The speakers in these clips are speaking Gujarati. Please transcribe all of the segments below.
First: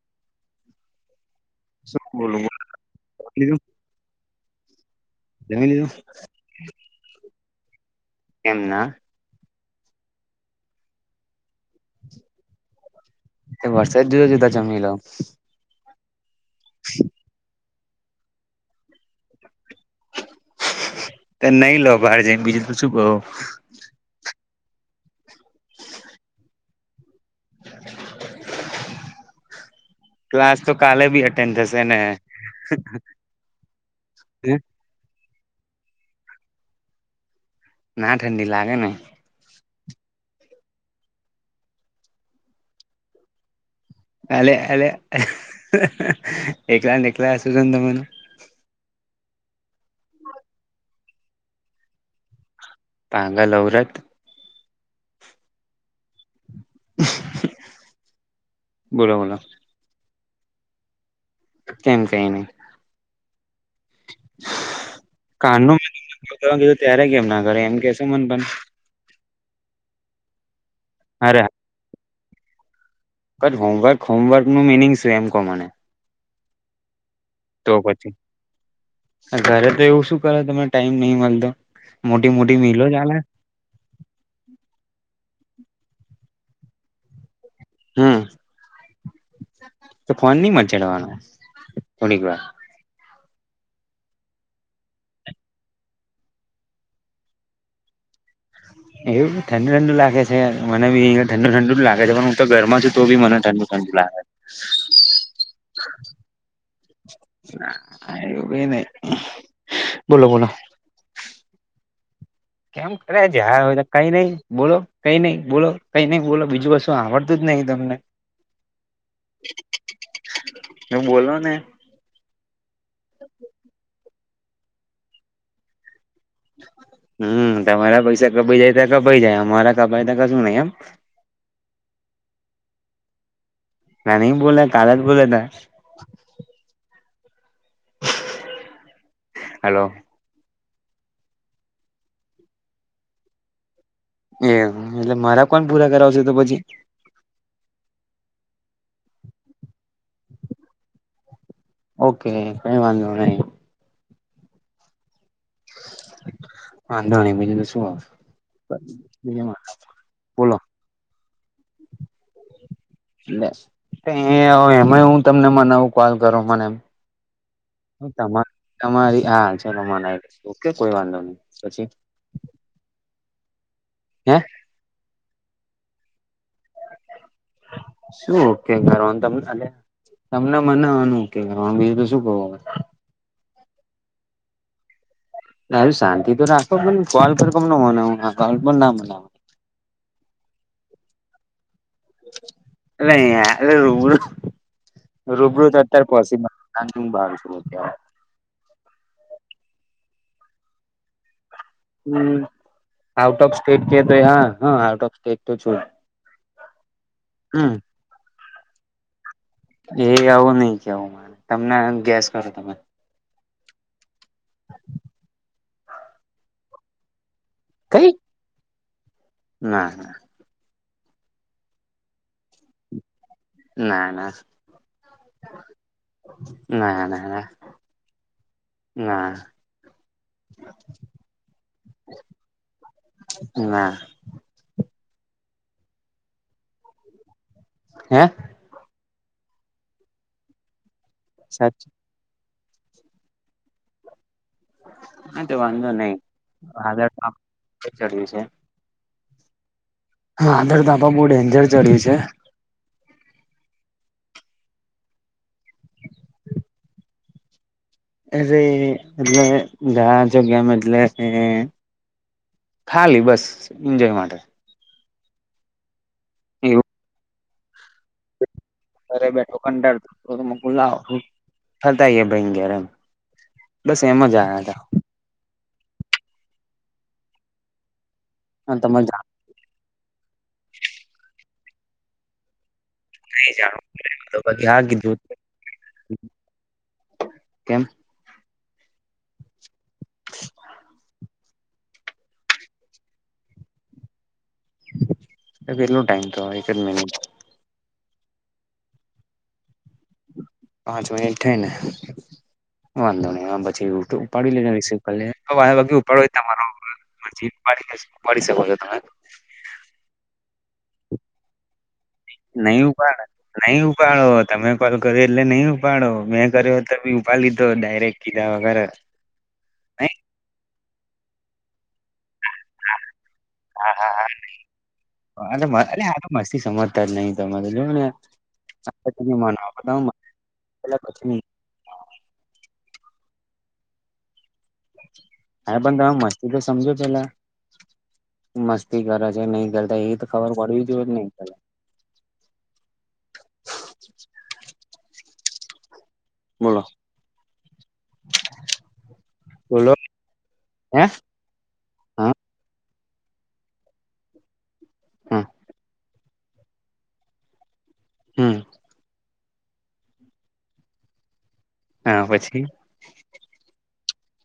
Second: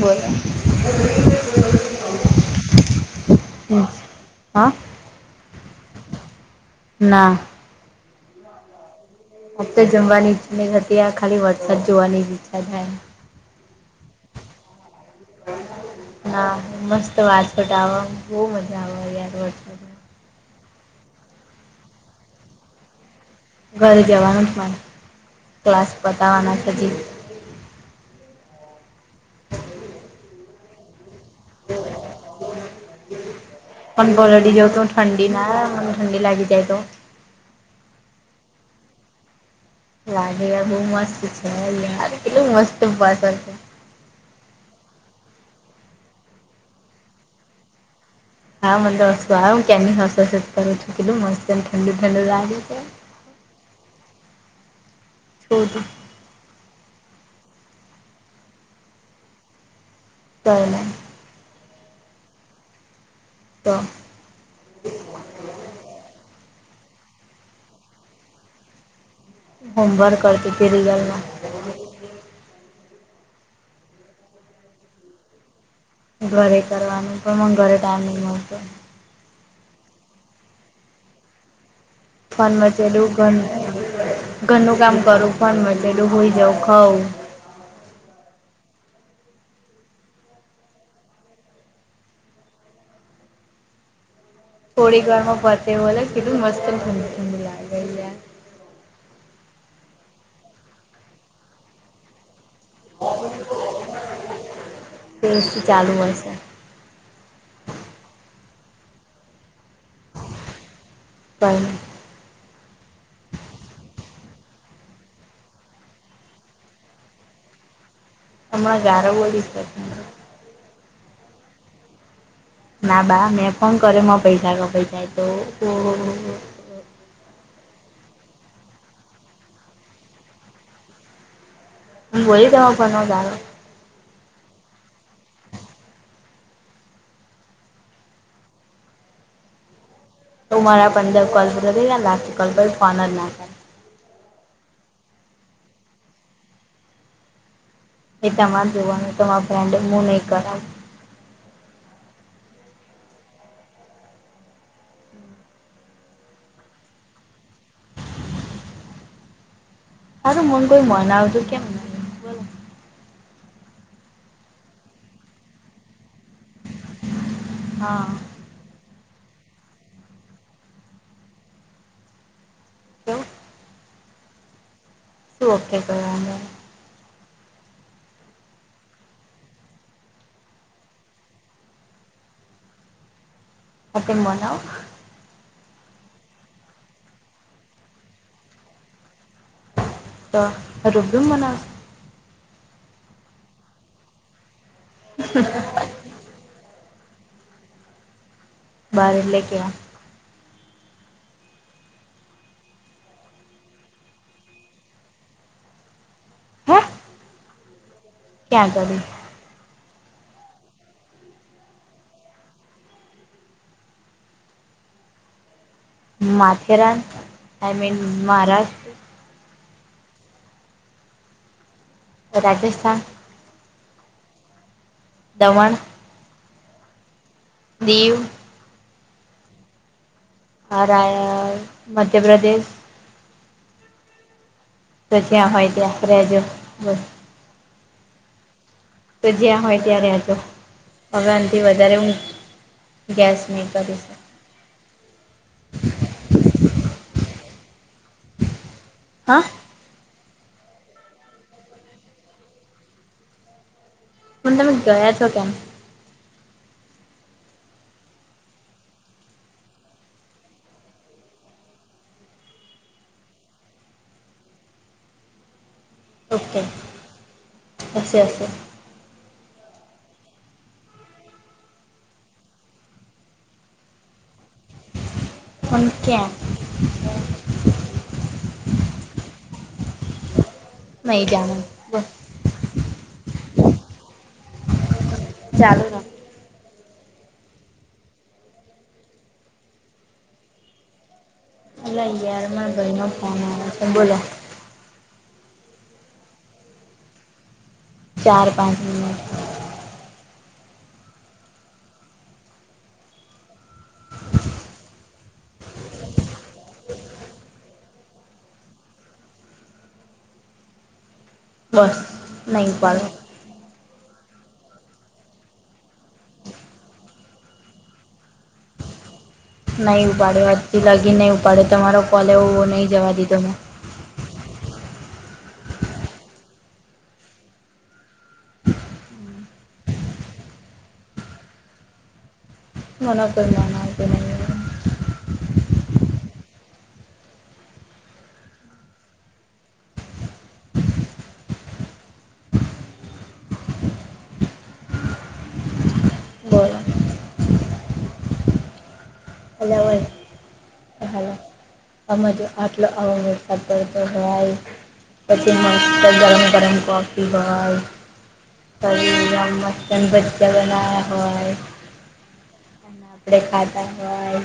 બોલો શું [unintelligible] હા. જમી લીઘુ? ના કેમ ના? મન તો જમવાની [unintelligible] આ ખાલી વરસાદ જોવાની જ ઈચ્છા થાય. તે વરસાદ જુદા-જુદા જમી લો. હા. મસ્ત વાછટ આવા, બહુ મજા આવે યાર વરસા તો નઈ લો બહાર જઈન, બીજું તો શું કહો. ઘરે જવાનું જ છ મને. ક્લાસ પતાવવાના છે હજી. [inaudible] [inaudible] ક્લાસ તો કાલે ભી હ [unintelligible] ઠંડી માં મને ઠંડી લાગી જાય તો. ના ઠંડી લાગે ને. લાગે, આ બહુ મસ્ત છે યાર, કેવું મસ્ત [unintelligible] છે. અલે-અલે, એકલા ન એકલા [unintelligible] હા. મન તો હસુ આયવું, ક્યારની હસ-હસ જ કરું છું, કેટલું મસ્તને ઠંડુ-ઠંડુ લાગે છે. પાગલ ઔરત. છો તું બોલો-બોલો. કંઈ નહિં. કેમ કંઈ નહીં? તો [unintelligible] ત્યારે કેમ ના કરે, એમ કેશે મન તમ. હોમવર્ક કરતી તી રિયલમાં અરે બટ હોમવર્ક હોમવર્કનું મિનિંગ સેમ કોમન હે. ઘરે કરવાનું પણ મન ઘરે ટાઈમ પછી નહીં મળતો. ઘરે તો એવું શું કરે તમે ટાઈમ નહીં મલતો? મોટી ફોન મોટી મિલો મચેલું ચાલે? ઘર ઘરનું કામ કરું પણ મજે થી હુંઈ જવું, ખઉં. હમ્મ. તો ફોન ની મચડવાનો, થોડીક વાર. થોડી ઘરમાં પતે બોલે કેટલું મસ્ત ઠંડું-ઠંડું લાગે યાર. એવું છે. ઠંડુ-ઠંડુ લાગે છે? મને બી અહિયાં ઠંડ-ઠંડુ જ લાગે છે [unintelligible] તો ઘરમાં છું તો બી મને ઠંડુ-ઠંડુ લાગે છે. તો એસી ચાલુ હશે [unintelligible] બોલો-બોલો. કંઈ નહીં. કેમ કરે જ્યારે હોય કંઈ નહીં, બોલો, કંઈ નહીં, બોલો, કંઈ નહીં, બોલો બીજું કશ શું આવડતું જ નહીં તમને. હમણાં ગાળો બોલીશ પછી હાંભળો. તો બોલો ને. ના બા, મેં ફોન કર્યો, માર પૈસા કપાઈ જાય તો, તો. હમ્મ. તમારા પૈસા કપાઈ જાય તા કપાઈ જાય, અમારા કપાઈ તા કશું નહી એમ. હું બોલી તમારા ફોનમાં ગાળો? ના નહીં [unintelligible] કાલે જ બોલ્યા તા. હલો. તું મારા પંદર કોલ પૂરા થઈ જા ના, કલ પછી ફોન જ ના કરે. એમ. એટલે મારા કોન પૂરા કરાવશે તો પછી? એ તમારે જોવાનું. તમાર [unintelligible] હું નહીં કરાવું. ઓકે. કંઈ વાંધો નહી. વાંધો નહીં, બીજું તો શું હવે. [unintelligible] હારું મન કોઈ મનાવતુ કેમ નહીં? લે. એ હવે એમાંય હું તમને મનાવું? કોલ કરો મને હા એમ તમે તમારી હા ચલો મને ઓકે કોઈ વાંધો નહી પછી [unintelligible] હે શું ઓકે કરવાનું હ શું ઓકે કરવાનું તમને ખાલી તમને મનાવાનું ઓકે કરવાનો બીજું તો શું કવું. આ તો મનાવો. સારું શાંતિ તો રાખો પણ કોલ પર કમ ના મનાવું હા કોલ પર ના મનાવ. તો રૂબરૂ મનાવશો. અલા એ એટલે રૂબરૂ રૂબરૂ તો અતારે પોસિબલ બહાર છું અત્યારે બહાર એટલે ક્યાં? હમ આઉટ ઓફ સ્ટેટ કે તો હા હ આઉટ ઓફ સ્ટેટ તો છું. હા હા ક્યાં અગાડી? એ આવું નઈ કેવું મારે તમને ગેસ કરો તમે. માથેરાન આઈ મીન કઈ મહારાષ્ટ્ર. ના રાજસ્થાન ના ના દમણ ના ના ના દીવ ના. અરાય મધ્યપ્રદેશ ના તો જ્યાં હોય ત્યાં રહેજો બસ. હે તો જ્યાં હોય ત્યાં રજો હવે આથી સાચું વધારે હું ગેસ નહીં કરીશ. હા તો વાંધો નહી હ ચડ્યું છે. હા વાદળ તો આપા બહુ ડેન્જર ચડ્યું છે. હું તમે ગયા છો કેમ? અરે એટલે ઘયા છો કેમ એટલે. ખાલી બસ એન્જોય માટે. ઓકે એવું આશેશે ઘરે બેઠો કંટાળતો મુકું લાવ ફરતા ભાઈ ઘરેમ બસ એમ જ આવ્યા હતા. પણ ક્યાં? [inaudible] હ તમાર જા નહી જાણવું બસ. ન જાણ હ દું ચાલ રાખ કેમ? [inaudible] અલા યાર માં ભાઈ નો ફોન આયો છે બોલો કેટલો ટાઈમ તો એક જ મિનિટ ચાર પાંચ મિનટ પાંચ મિનિટ થાયને વાંધો નહી પછી ઉપાડી લઈને રિસીવ કરી લે વા ઉપડ તમારો. પછીડી પડી શકો છો તમે. બસ નહીં નું ઉપાડો પણ નહી ઉપાડો તમે કોલ કર્યો એટલે નહી ઉપાડો મેં કર્યો તો બી ઉપાડ લીધો ડાયરેક્ટ કીધ વગર નહીં નહી ઉપાડે હથી લાગી નહીં ઉપાડે તમારો કોલે એવવો નહી જવા દીધો મેં. હા હા હા અરે આ તો મસ્તી સમજતા જ નહી તોરે જો ને. ત મ બધા પછી. વક ના હા પણ તમે મસ્તી તો સમજો પેલા. મસ્તી કરે છે નહી કરતા એ તો ખબર પડવી જોઈએ નહી કરે. બોલો હલો બોલોલો ભાઈ હે. હા આજ આટલો વરસાદ પડતો હા પછી ત જ ગરમ કફી હમ બ ચન ભચા બનાવ્યા હોય. હા પછી. અને આપણે ખાધા હોય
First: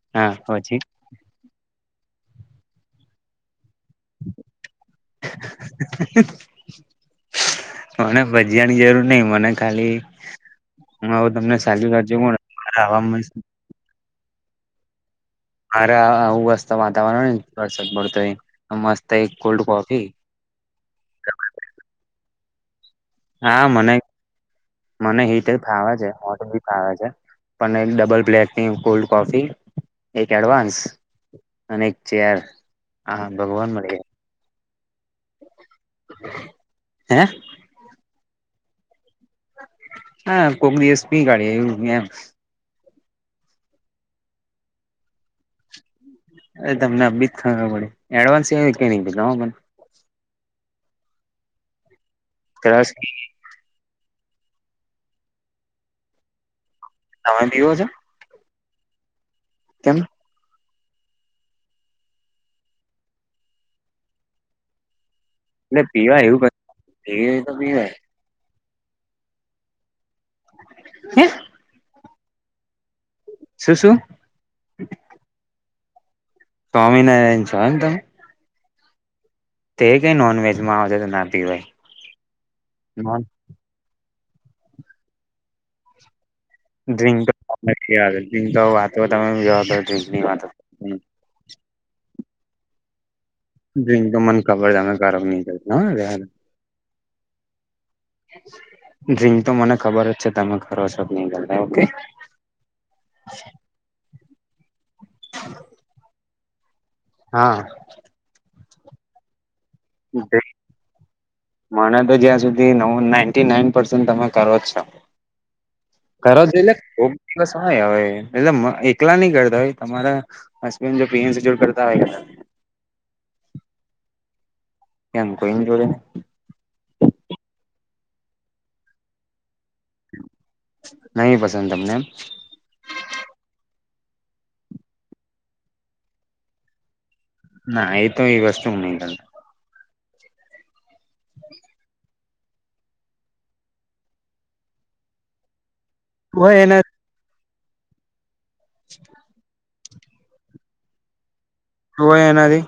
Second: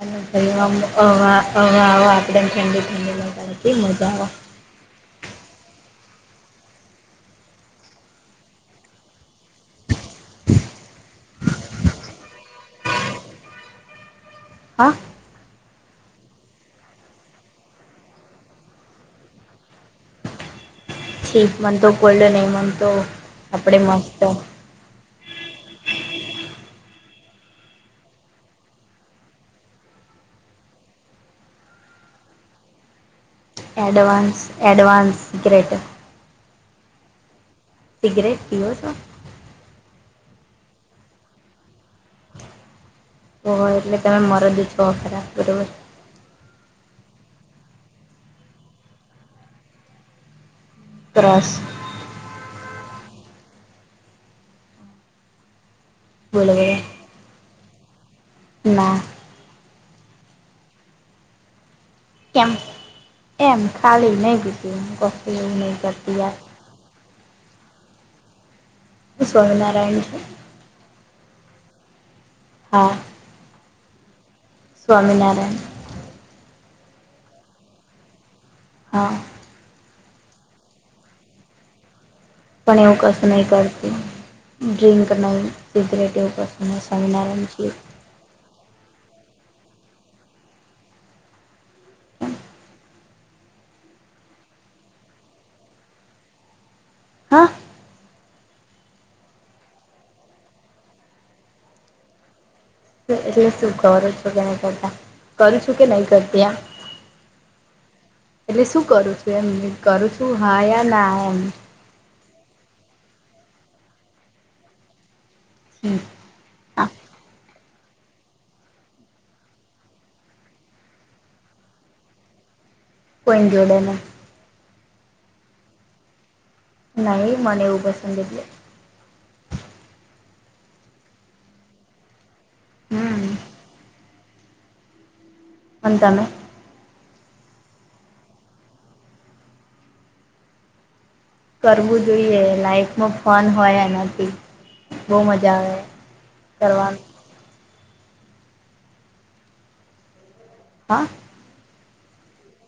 અને હા ઘર પછી હ આવ આપેમ ઠંડી ઠંડી લથી મજા આવે. [inaudible] મને ભજયાની જરૂર નઈ મને ખાલી હું આવવે તમને સાલીું રાજ્ય પણ આવા મળ. હા અરે હુંસ્ત વાતાવરણ વસાદ પડતો મસ્ત એક કોલ્ડ કોફી ઠીક મનતો કોલ્ડ ન એનતો હા મને મને રતે ફાવે છે હો ફાવ છે. અને ડબલ પ્લેટની કોલ્ડ કોફી એક એડવાન્સ અનેક ચેાર હા ભગવાન. એડવાન્સ એડવાન્સ સીગ્રેટ હે સિગરેટ પીઓ છો. હા કોક દિવસ પી કાઢીએ એવુંમ. હોય એટલે તમે મરો દ છો ખરાબ બરોબર. અ તમને હ બી ખ મળ એડવાન્સ એ કે બીધ ત્રસ તસ બોલગ તમે દીવો છો. ના કેમ કેમ એમ ખાલી નહીં બીજું એું કહ એટલે પીવાય એવું ક પી તો પીવાય સ્વામીનારાયણજી હમ હા શું શું સ્વામીનારાયણ સ્વામીનારાયણ સંધમ હા. તે કઈ નોનવેજમાં આવ તો નાતી હોય. પણ એવું કશું નહી કરતું ડ્રિંક નહી સિગરેટ એવું કશુ ડ્રિંક તો [inaudible] વાતો તમે જોની વાતો હ ડ્રિક તો મન ખબર હાનિકારક નહી થાય લેવા દે. હા. હ [inaudible] ડ્રીક તો મને ખબર જ છે તમે કરો છો નહી કરતા ઓકે. એટલે શું કરો છો કે નહી કરતા કરું છું કે નહી કરતી આ. હા. એટલે શું કરું છું એમ કરું છું હા યા ના એમ. મને તો જ્યાં સુધી નવ નાઈન્ટી નાઈન પસેન્ટ તમે કરો જ છો. હમ. કર જો એટલે કોક દિવસ હોય હવે એટલે એકલા નઈ કરતા હો તમારા હસબડ જો પીએન જોડ કરતા હોય. કોઈ જોડે ના. એમ કોઈ જોડે નઈ. ન ઇ મને એવું પંસદ એટલે. નહી પસંદ તમને એમ. હમ. અન તને. ના એ તો એ વસ્તુ નઈં તા. હ [inaudible] કરવું જોઈએ લાઈફમાં ફન હોય એનાથી બહુ મજા આવે. હોય એના. કરવાનું. [inaudible] હા. તું એનાથી.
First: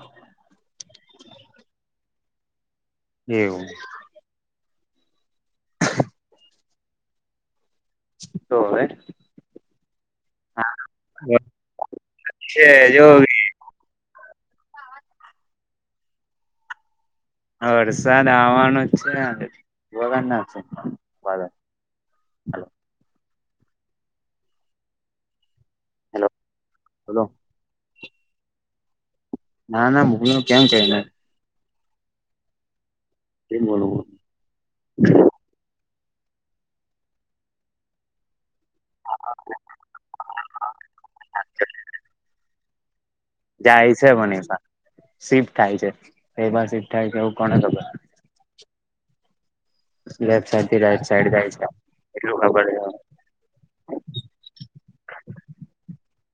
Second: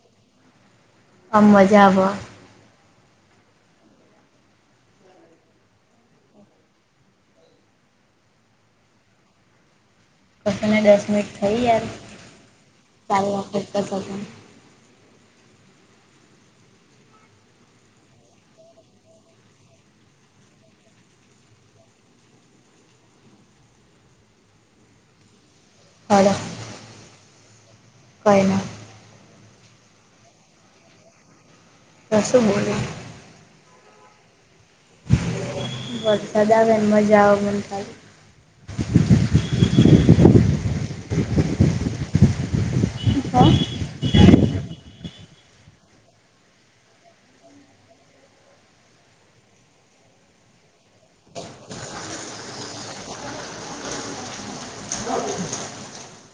આમ મજા આવ. એવું. [inaudible] તોવે. પ તને દસ મિનિટ થઈ યાર વચ્ચે જો [inaudible] ચારી વખત વરસાદ આવવાનો જ છે અને વગરના છે. હલો. હેલો હલો બોલો કાય ના. ના ના મુગલો કેમ કે એને. કશું બોલે. કેમ બોલ ઉ. વરસાદ આવે મજા આવે ને. હા હા. હા. જાય છે મનીષા શિફ્ટ થાય છે કેમા શિફ્ટ થાય છે એવું કોને ખબર. લેફ્ટ સાઈડ થી રાઈટ સાઈડ જાય છે એટલું ખબર છે. [inaudible]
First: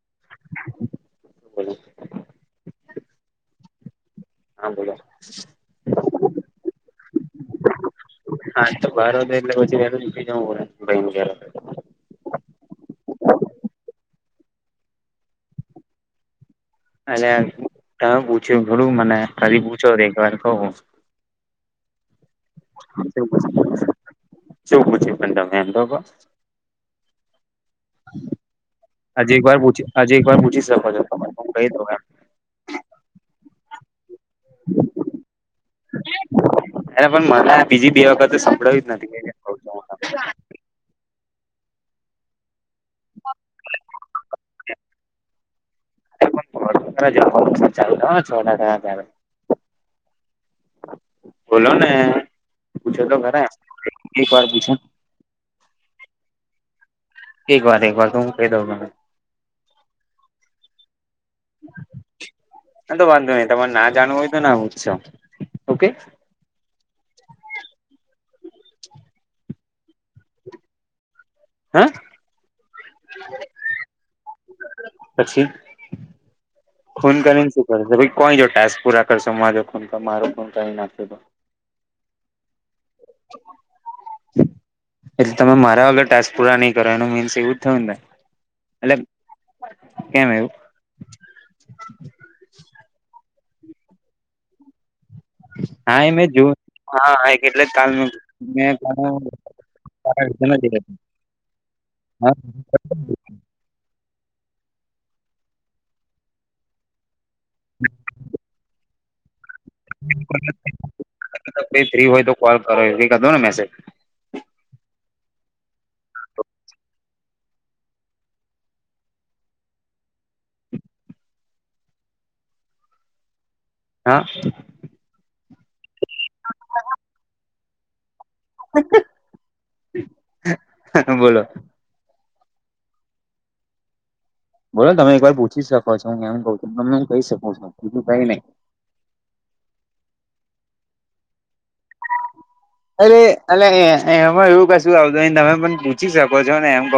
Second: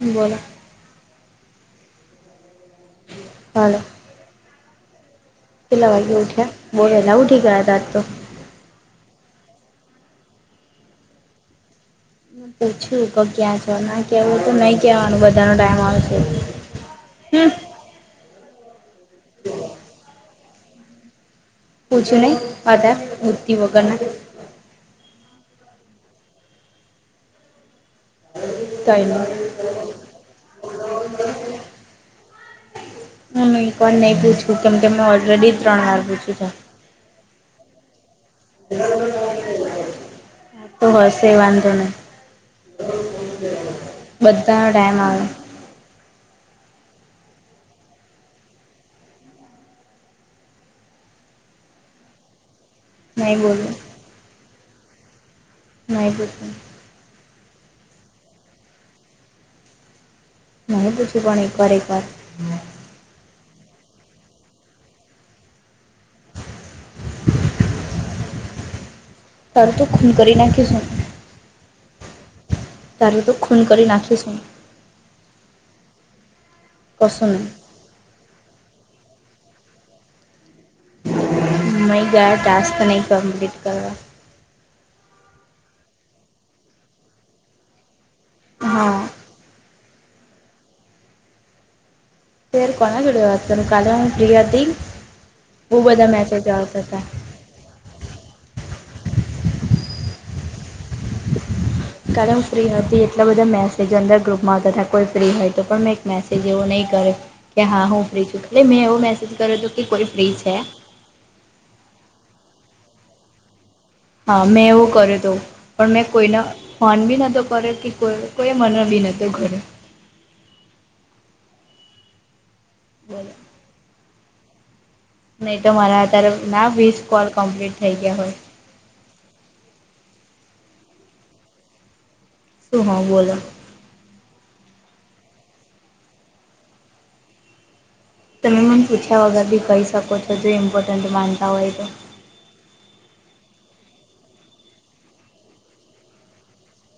બોલો. હલો. હા બોલો. કેલા વાગે ઉઠ્યા બઉ વેલા ઊઠી ગયા તા આજ તો. હા તો બાર તો એટલે વછી જ બને ગ હ પૂછું ક ક્યાં છો ના કેવું તું નહી કેવાનું બધા ન ટાઈમ આવશે. હલે હમ તમે પૂછ્યું ઘરું મને કાલી પૂછો દેખવાર ક પૂજને પદ ઉતઓગના જો પૂછી પણ તમે એમ તો હજ એક નહી. વાર પૂછી હજે એક વાર પૂછી શકો છો તમા હ કઈ દ હ એક વાર નહી પૂછું કેમ કે ઓલરેડી ત્રણ વાર પૂછ્યું છે. અરે પણ મને બીજી બે વખત સાંભળાવી જ નથી. કઉ છું હું હ તો હશે વાંધો નહી. બધાનો ટાઈમ આવે. છ બોલો ને પૂછો તો નહીં ઘરે બોલવું એક વાર પૂછે નાબ. એક વાર એક વાર તો હું કહી દઉંને. ના પૂછું પણણી એક વા એક વાર. ના તો વાંધો નઈ તમારે ના જાણવું હોય તો ના ઉત્સ ઓકે. તારું તો ખૂન કરી નાખીશું હે. તાર તોું ખૂન કરી નાખીશું. પછી ફોન કશું કરીને ભ કોઈ જો ટાસ્ક પૂરા કરશોજો ખ મારો ખ ક નાખે. મૈ ગા ટાસ્ક નહીં કમપ્લીટ કરવા એટલે તમે મારા વગલે ટાક પૂરા નઈ કરો એનું મીન્સ એવું જ થયું ને એટ હા કેમ એવું? પાર કોના જોડ્યો હતો કાલે હ પ્રિયા હતી બહુ હા બધા એ મે જો મેસેજ આવતા હતા હા. એટલે કાલ મે નથી ગરમ ફ્રી હતી એટલા બધા મે જનંદર ગ્રુપમાં તથા કોઈ ફ્રી હોય તો પણ મેં એક મેસેજ એવો નહીં કરે કે હા હું ફ્રી છું એટલે મેં એવો મેસેજ કર્યો હતો કે કોઈ ફ્રી છે થ્રી હોય તો કોલ કરો કર દો ને મેસેજ હા મેં એવો કર્યો હતો. પણ મેં કોઈના મન ભી નતો કરે કે કોઈ મન બી નતો કરે બોલો. હા. નહી તો મારા અત્યારે ના વીસ કોલ કમ્પ્લીટ થઈ ગયા હોય. બોલો. તો હા બોલો. બોલો તમે એક વાર પૂછી શકો છો હું કેમ કઉ છું તમેું કહી શક છુંું કઈ નહી. તને પૂછ્યા વગર બી કહી શકો છો જો ઇમ્પોર્ટન્ટ માનતા હોય તો. અરે અ એમાં એવું કશું આવતું તમે પણ પૂછી શકો છો ને એમ ક